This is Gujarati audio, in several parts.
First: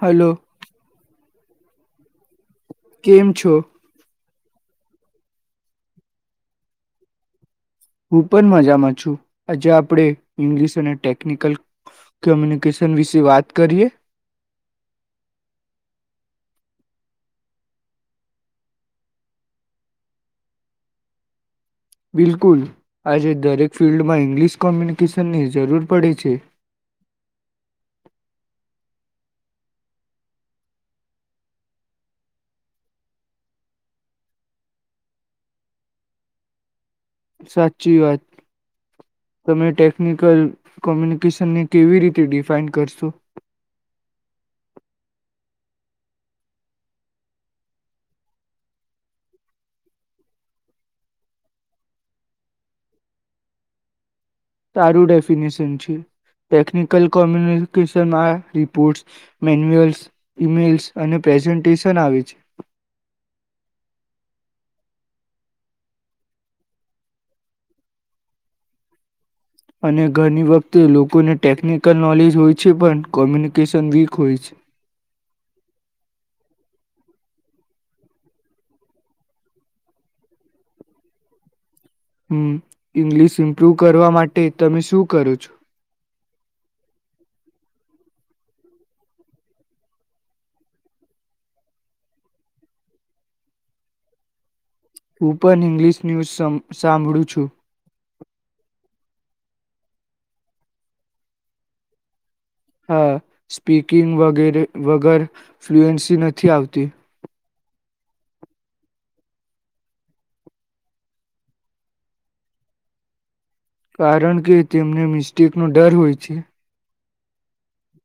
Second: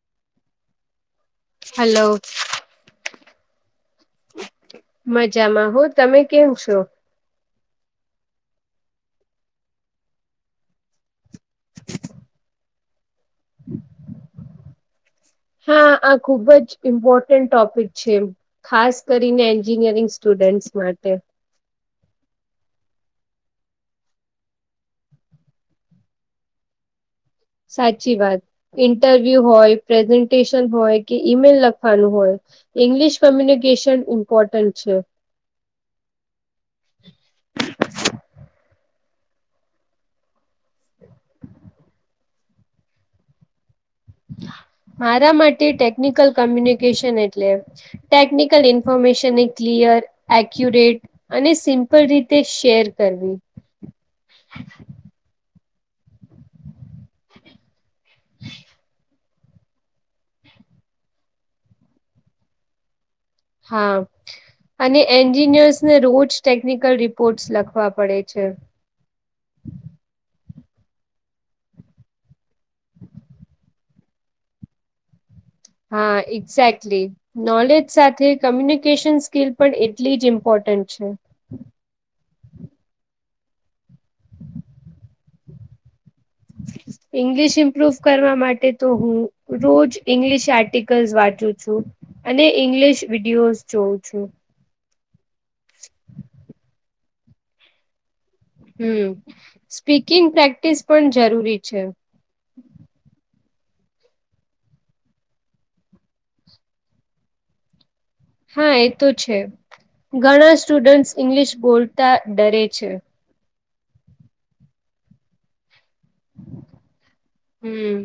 હલો હલો કેમ છો? મજામાં હો તમે કેમ છો? હું પણ મજામાં છું આજે આપણે ઇંગ્લિશ અને ટેકનિકલ કોમ્યુનિકેશન વિશે વાત કરીએ? હા આ ખુબ જ ઇમ્પોર્ટન્ટ ટોપિક છે ખાસ કરીને એન્જિનિયરિંગ સ્ટુડન્ટસ માટે બિલકુલ આજે દરેક ફિલ્ડમાં ઇંગ્લિશ કોમ્યુનિકેશનની જરૂર પડે છે. સાચી વાત ઇન્ટરવ્યુ હોય, પ્રેઝન્ટેશન હોય કે ઈમેલ લખવાનું હોય ઈંગ્લિશ કોમ્યુનિકેશન ઇમ્પોર્ટન્ટ છે. સાચી વાત તમે ટેકનિકલ કોમ્યુનિકેશનને કેવી રીતે ડિફાઈન કરશો? મારા માટે ટેકનિકલ કમ્યુનિકેશન એટલે ટેકનિકલ ઇન્ફોર્મેશનને ક્લિયર એક્યુરેટ અને સિમ્પલ રીતે શેર કરવી. સારું ડેફિનેશન છે ટેકનિકલ કોમ્યુનિકેશનમાં રિપોર્ટ્સ મેન્યુઅલ્સ ઇમેલ્સ અને પ્રેઝન્ટેશન આવે છે. હા અને એન્જિનિયર્સને રોજ ટેકનિકલ રિપોર્ટસ લખવા પડે છે. અને ગણી વખતે લોકોને ટેકનિકલ નોલેજ હોય છે પણ કોમ્યુનિકેશન વીક હોય છે. હા એક્ઝેક્ટલી! નોલેજ સાથે કમ્યુનિકેશન સ્કિલ પણ એટલી જ ઇમ્પોર્ટન્ટ છે. હમ્મ ઈંગ્લિશ ઇમ્પ્રુવ કરવા માટે તમે શું કરો છો? ઇંગલિશ ઈમ્પ્રુ પ્રૂવ કરવા માટે તો હું રોજ ઇંગ્લિશ આર્ટિકલ્સ વાંચું છું અને ઇંગ્લિશ વિડીિયોઝ જોઉં છું. હું પણ ઇંગ્લીિશ ન્યૂઝ સમ સાંભળું છું. હમ્મ સ્પીકિંગ પ્રેક્ટિસ પણ જરૂરી છે. હા સ્પીકિંગ વગેરે વગર ફ્લુએન્સી નથી આવતી હા એ તો છે ઘણા સ્ટુડન્ટ્સ ઈંગ્લિશ બોલતા ડરે છે. કારણ કે તેમને મિસ્ટેકનો ડર હોય છે. હમ્મ,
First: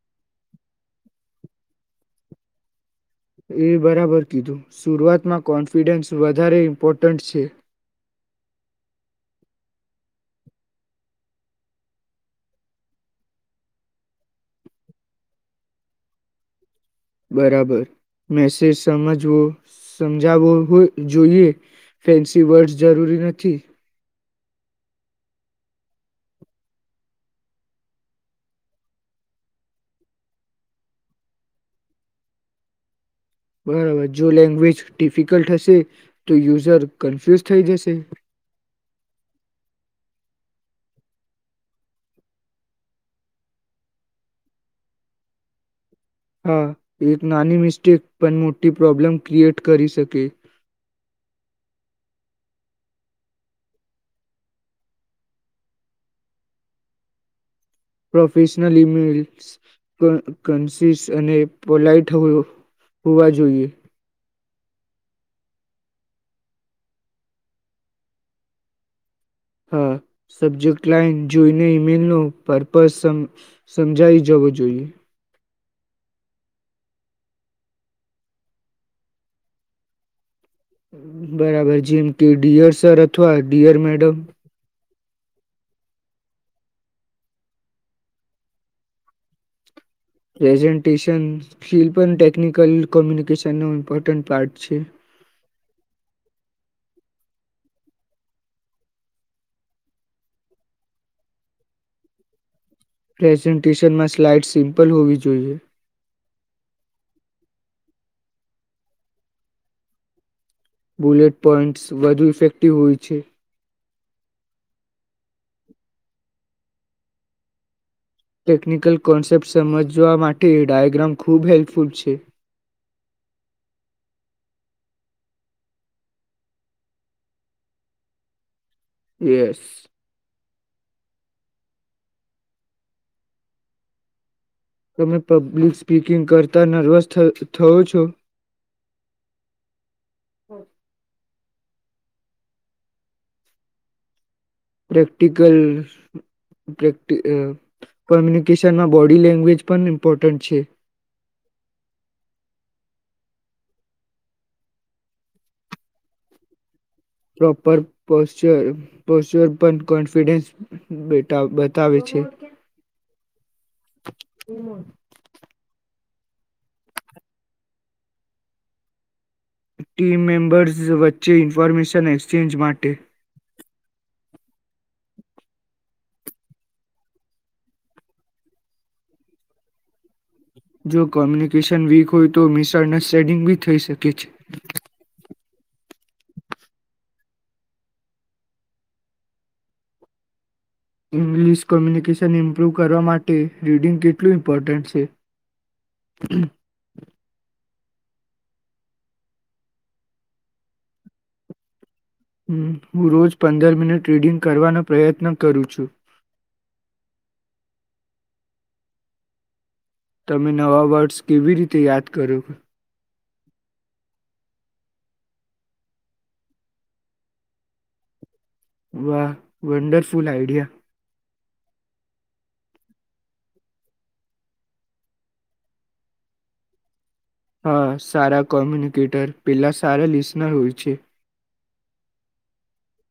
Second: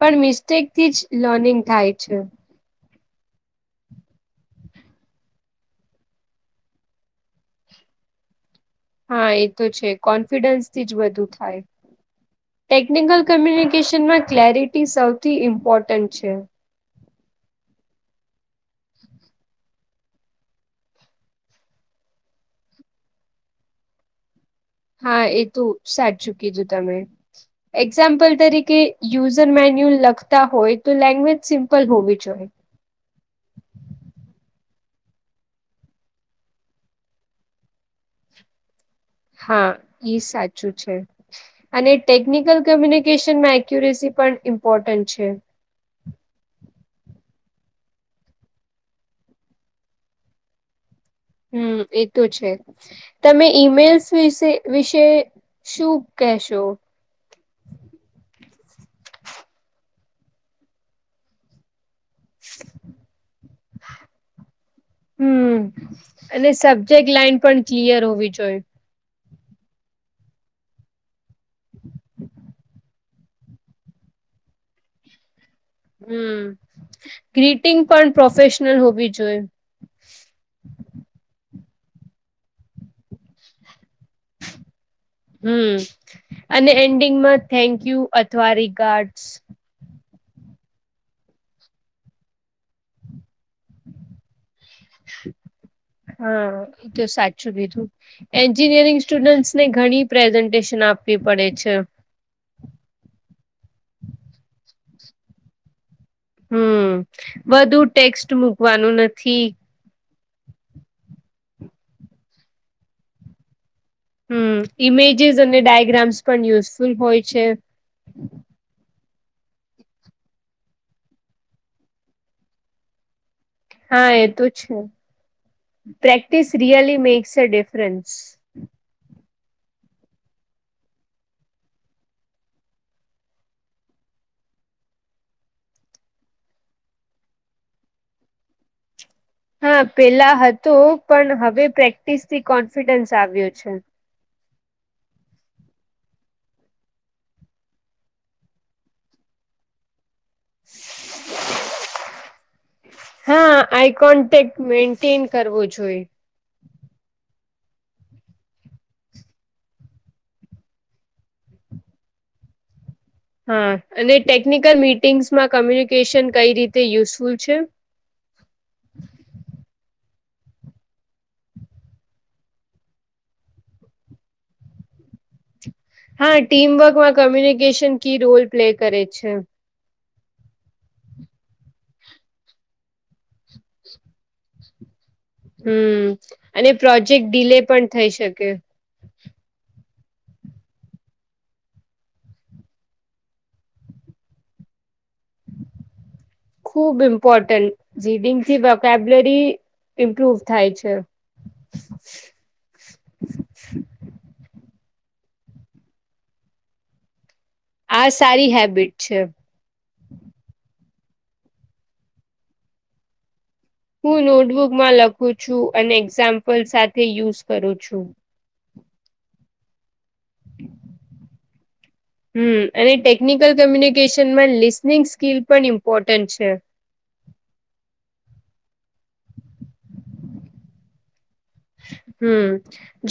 પણ મિસ્ટેક થીજ લર્નિંગ થાય છે. એ બરાબર કીધું શરૂઆતમાં કોન્ફિડન્સ વધારે ઇમ્પોર્ટન્ટ છે. હા, એતો છે. કોન્ફિડન્સથી જ વધુ થાય. ટેકનિકલ કોમ્યુનિકેશનમાં ક્લેરિટી સૌથી ઇમ્પોર્ટન્ટ છે. બરાબર, મેસેજ સમજવો, સમજાવો જોઈએ ફેન્સી વર્ડ જરૂરી નથી. હા, એતો સાચું કીધું તમે. એક્ઝામ્પલ તરીકે યુઝર મેન્યુલ લખતા હોય, તો લેંગ્વેજ સિમ્પલ હોવી જોઈ. બરાબર, જો લેંગ્વેજ ડિફિકલ્ટ હશે, તો યુઝર કન્ફ્યુઝ થઈ જશે. હા, ઈ સાચું છે અને ટેકનિકલ કમ્યુનિકેશનમાં એક્યુરેસી પણ ઇમ્પોર્ટન્ટ છે. હા, એક નાની મિસ્ટેક પણ મોટી પ્રોબ્લેમ ક્રિએટ કરી શકે. હમ્મ, એતો છે તમે ઈમેલ્સ વિશે વિશે શું કહેશો. પ્રોફેશનલ ઇમેલસ કન્સીસ અને પોલાઇટ હોવો હોવા જોઈએ હમ્મ અને સબ્જેક્ટ લાઈન પણ ક્લિયર હોવી જોઈ. હા, સબ્જેક્ટ લાઇન જોઈને ઈમેલનો પર્પઝ સમ સમજાવી જવો જોઈએ. હમ્મ, ગ્રીટિંગ પણ પ્રોફેશનલ હોવી જોઈ. બરાબર જેમ કે ડિયર સર અથવા ડિયર મેડમ હમ્મ અને એન્ડિંગમાં થેન્કયુ અથવા રીગારડસ પ્રેઝન્ટેશન સ્કકીલ પણ ટેકનિકલ કોમ્યુનિકેશન ન ઇમ્પોર્ટન્ટ પાર્ટ છે. હા, એતો સાચું કીધું. એન્જિનિયરિંગ સ્ટુડન્ટસને ઘણી પ્રેઝન્ટેશન આપવી પડે છે. પ્રેઝન્ટેશનમાં સ્લાઈડ સિમ્પલ હોવી જોઈએ. હમ્મ, વધુ ટેક્સ્ટ મૂકવાનું નથી. બુલેટ પોઈન્ટ્સ વધુ ઇફેક્ટિવ હોય છે. હમ્મ, ઈમેજસ અને ડાયગ્રામ્સ પણ યુઝફુલ હોય છે. ટેકનિકલ કોન્સેપ્ટ સમજવા માટે ડયાગ્રામ ખૂબ હેલ્પફુલ છે. હા, એતો છે. Practice really makes a difference yes. તમે પબ્લિક સ્પીકિંગ કરતાં નર્વસ થવ થવો છો? હા, પેલા હતું પણ હવે પ્રેક્ટિસ થી કોન્ફિડન્સ આવ્યો છે. પ્રેક્ટિકલ પ્રેક કોમ્યુનિકેશનમાં બોડી લેંગ્વેજ પણ ઇમ્પોટન્ટ છે. હા, આઈ કોન્ટેક્ટ મેન્ટેન કરવો જોઈ પ્રોપર પોસ્ટુર પોચર પર કોન્ફિડન્સ બતાવે છે. હા અને ટેકનિકલ મિટિંગ્સમાં કમ્યુન નિકેશન કઈ રીતે યુઝફુલ છે? ટીમ મેમ્બર્સ વચ્ચે ઇન્ફોર્મેશન એક્સચેન્જ માટે હા, ટીમવર્કમાં કોમ્યુનિકેશન કી રોલ પ્લે કરે છે. જો કોમ્યુનિકેશન વીક હોય, તો મિસ અંદરસ્ટેન્ડકિંગ બી થઈ શકે છે. હમ્મ અને પ્રોજેક્ટ ડીલે પણ થઈ શકે. ઇંગ્લિશ કોમ્યુનિકેશન ઇમ્પ્રૂવ કરવા માટે રીડિંગ કેટલું ઇમ્પોર્ટન્ટ છે? ખૂબ ઇમ્પોર્ટન્ટ રીડિંગ થી વોકેબુલરી ઇમ્પ્રુવ થાય છે. હમ હું રોજ પંદર મિનિટ રીડિંગ કરવાનો પ્રયત્ન કરું છું. આ સારી હેબિટ છે. તમે નવા વર્ડ્સ કેવી રીતે યાદ કરો હું નોટબુકમાં લખું છું અને એક્ઝામ્પલ સાથે યુઝ કરું છું. વાહ વંડરફુલ આઈડિયા હમમ અને ટેકનિકલ કમ્યુનિકેશનમાં લિસનિંગ સ્કીિલ પણ ઇમ્પોર્ટન્ટ છે. હા સારા કોમ્યુનિકેટર પેલા સારા લિસનર હોય છે. હમમ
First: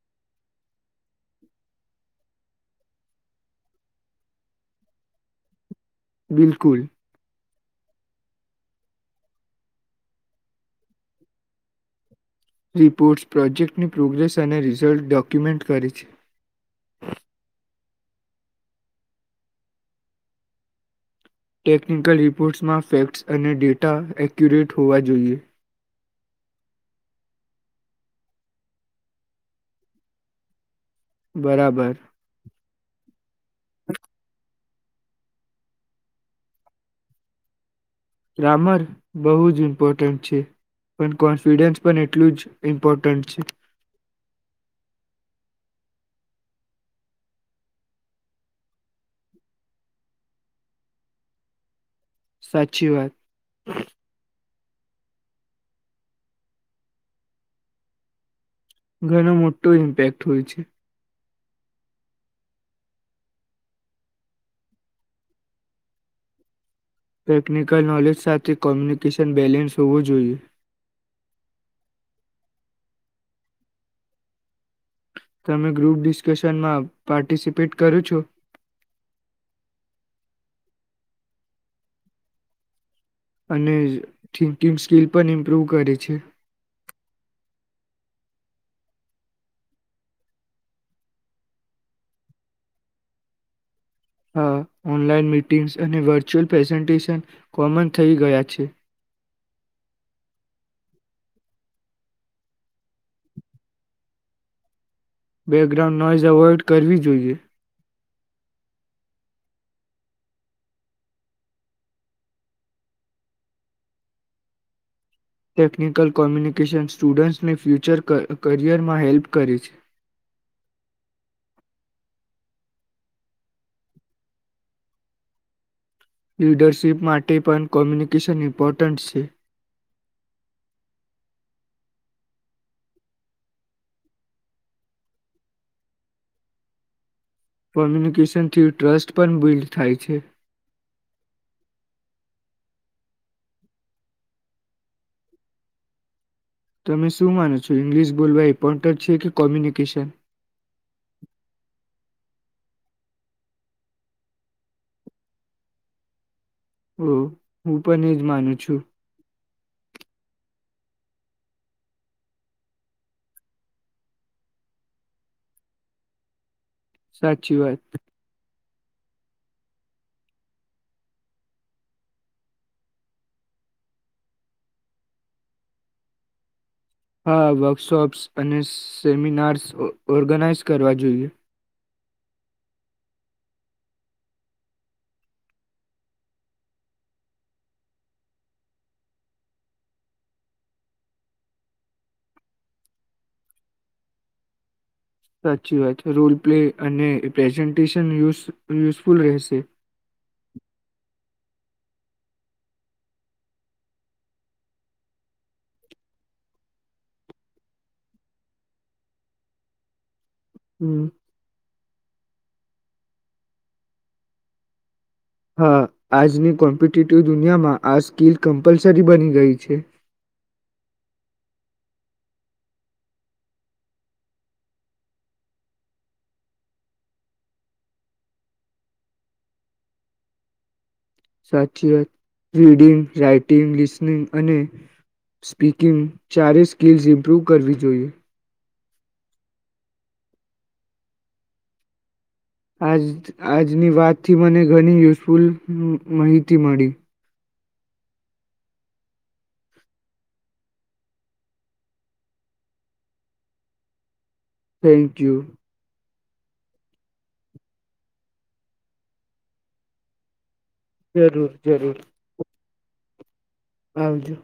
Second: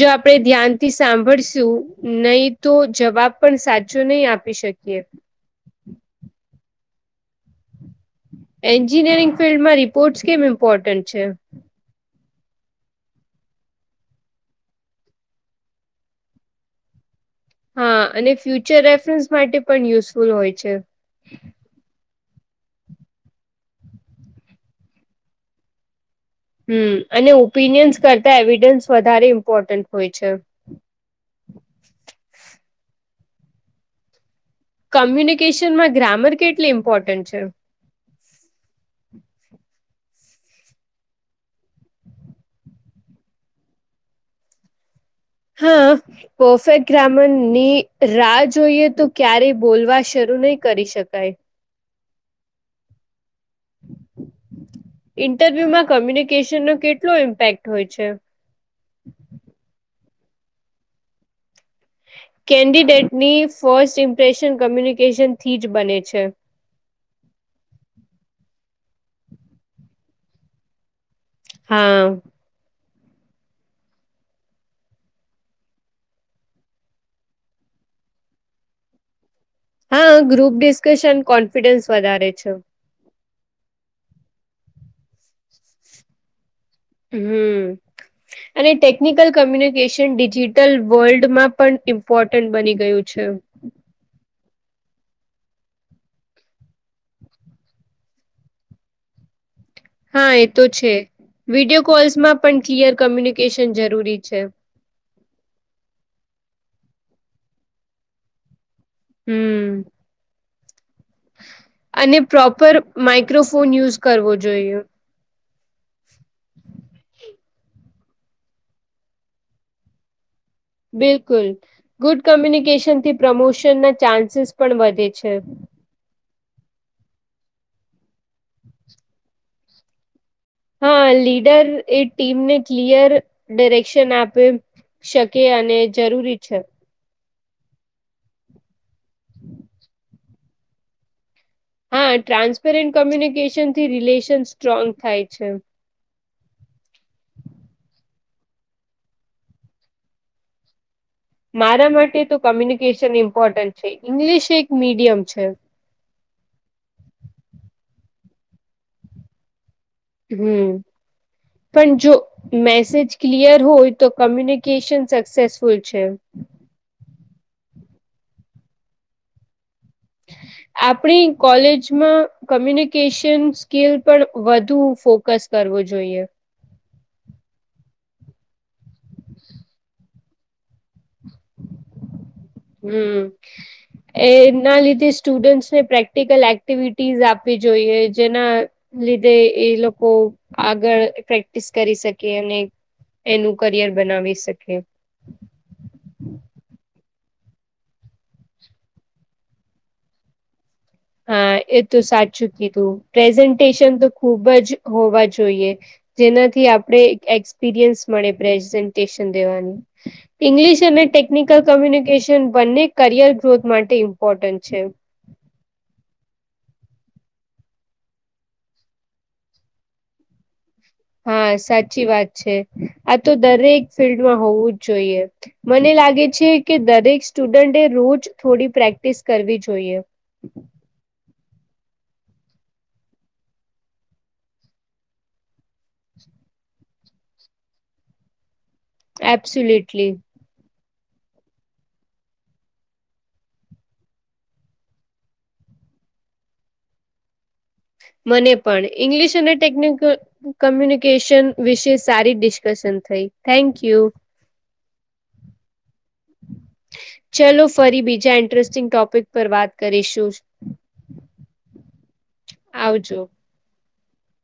જો આપણે ધ્યાનથી સાંભળશું નહી તો જવાબ પણ સાચો નહી આપી શકીએ. બિલકુલ. એન્જિનિયરિંગ ફિલ્ડમાં રિપોર્ટ્સ કેમ ઇમ્પોર્ટન્ટ છે? રિપોર્ટ્સ પ્રોજેક્ટની પ્રોગ્રેસ અને રિઝલ્ટ ડોક્યુમેન્ટ કરે છે. હા અને ફ્યુચર રેફરન્સ માટે પણ યુઝફુલ હોય છે. ટેકનિકલ રિપોર્ટ્સમાં ફેક્ટ્સ અને ડેટા એક્યુરેટ હોવા જોઈએ. હમમ અને ઓપિનિયન્સ કરતા એવિડન્સ વધારે ઇમ્પોર્ટન્ટ હોય છે. બરાબર કમ્યુનિકેશનમાં ગ્રામર કેટલી ઇમ્પોર્ટન્ટ છે? ગ્રામર બો જ ઇમ્પોર્ટન્ટ છે પણ કોન્ફિડન્સ પણ એટલું જ ઇમ્પોર્ટન્ટ છે. હા પરફેક્ટ ગ્રામર ની રાહ જોઈએ તો ક્યારે બોલવા શરૂ નહી કરી શકાય. સાચી વાત [inaudible] ઇન્ટરવ્યુમાં કમ્યુનિકેશન ન કેટલો ઇમ્પેક્ટ હોય છે? ઘણું મોટું ઇમ્પેક્ટ હોય છે. કેન્ડિડેટની ફર્સ્ટ ઇમ્પ્રેશન કમ્યુનિકેશનથી જ બને છે. ટેકનિકલ નોલેજ સાથે કોમ્યુનિકેશન બેલેન્સ હોવું જોઈએ. હા તમે ગ્રુપ ડિસ્કશનમાં પાર્ટિસિપેટ કરો છો? હા ગ્રુપ ડિસ્કશન કોન્ફિડન્સ વધારે છે. અને થિંકિંગ સ્કીલ પણ ઇમ્પ્રુવ કરે છે. હમમ અને ટેકનિકલ કમ્યુનિકેશન ડિજિટલ વર્લ્ડમાં પણ ઇમ્પોર્ટન્ટ બની ગયું છે. હા ઓનલાઈન મિટિંગ્સ અને વર્ચ્યુઅલ પ્રેઝન્ટેશન કોમન થઈ ગયા છે. હા એ તો છે વિડીયો કોલ્સમાં પણ ક્લિયર કમ્યુનિકેશન જરૂરી છે. બેકગ્રાઉન્ડ નોઇઝ અવોઇડ કરવી જોઈએ. હમમ અને પ્રોપર માઈક્રોફોન યુઝ કરવો જોઈએ. ટેકનિકલ કોમ્યુનિકેશન સ્ટુડન્ટ્સને ફ્યૂચર ક ક કરિયરમાં હેલ્પ કરે છે. બિલકુલ ગુડ કમ્યુનિકેશનથી પ્રમોશનના ચાન્સીસ પણ વધે છે. લીડરશિપ માટે પણ કોમ્યુનિકેશન ઇમ્પોર્ટન્ટ છે. હા લીડર એ ટીમને ક્લિયર ડીરેક્શન આપે શકે અને જરૂરી છે. કમ્યુનિકેશન થી ટ્રસ્ટ પણ બિલ્ડ થાય છે. હા ટ્રાન્સપેરેન્ટ કોમ્યુનિકેશન થી રિલેશન સ્ટ્રોંગ થાય છે તમે શું માનો છો ઇંગ્લિશ બોલવા ઈમ્પોટંટ છે કે કોમ્યુનિકેશન મારા માટે તો કમ્યુનિકેશન ઇમ્પોર્ટન્ટ છે ઇંગ્લિશ એક મીડિયમ છે. ઓ હું પણ એ જ માનું છું. હમ પણ જો મેસેજ ક્લિયર હોય તો કમ્યુનિકેશન સક્સેસફુલ છે સાચી વાત આપણી કોલેજમાં કમ્યુનિકેશન સ્કીિલ પર વધુ ફોકસ કરવું જોઈએ હા વર્કશોપ્સ અને સેમિનાર્સ ઓર્ગેનાઇઝ કરવા જોઈએ હમ એના લીધે સ્ટુડન્ટસને પ્રેક્ટિકલ એક્ટિવિટીઝ આપવી જોઈએ જેના લીધે એ લોકો આગળ પ્રેક્ટિસ કરી સકે અને એનું કરિયર બનાવી સકે સાચી વાત રોલ પ્લે અને પ્રેઝન્ટેશનય યુઝ યુઝફુલ રહેશે હા એ તો સાચું કીધું પ્રેઝન્ટેશન તો ખુબ જ હોવા જોઈએ જેનાથી આપણે એક્સપિરિયન્સ મળે પ્રેઝન્ટેશન દેવાનુ ઇંગ્લિશ અને હમ, ટેકનિકલ કમ્યુનિકેશન બંને કરિયર ગ્રોથ માટે ઇમ્પોર્ટન્ટ છે હા આજની કોમ્પિટટિવ દુનિયામાં આ સ્કીિલ કમ્પલસરી બની ગઈ છે હા સાચી વાત છે આ તો દરેક ફિલ્ડમાં હોવું જ જોઈએ મને લાગે છે કે દરેક સ્ટુડન્ટે રોજ થોડી પ્રેક્ટિસ કરવી જોઈએ સાચી વાત રીડિંગ રાઈટિંગ લિસનિંગ અને સ્પીકિંગ ચારે સ્કિલ્સ ઇમ્પ્રૂવ કરવી જોઈએ અબસોલુટલી આજ આજની વાતથી મને ઘણી યુઝફુલ મ માહિતી મળી મને પણ ઇંગ્લિશ અને ટેકનિકલ કોમ્યુનિકેશન વિશે સારી ડિસ્કશન થઈ થેન્ક યુ થેન્ક યુ ચલો ફરી બીજા ઇન્ટરેસ્ટિંગ ટોપિક પર વાત કરીશું જરૂર જરૂર આવજો આવજો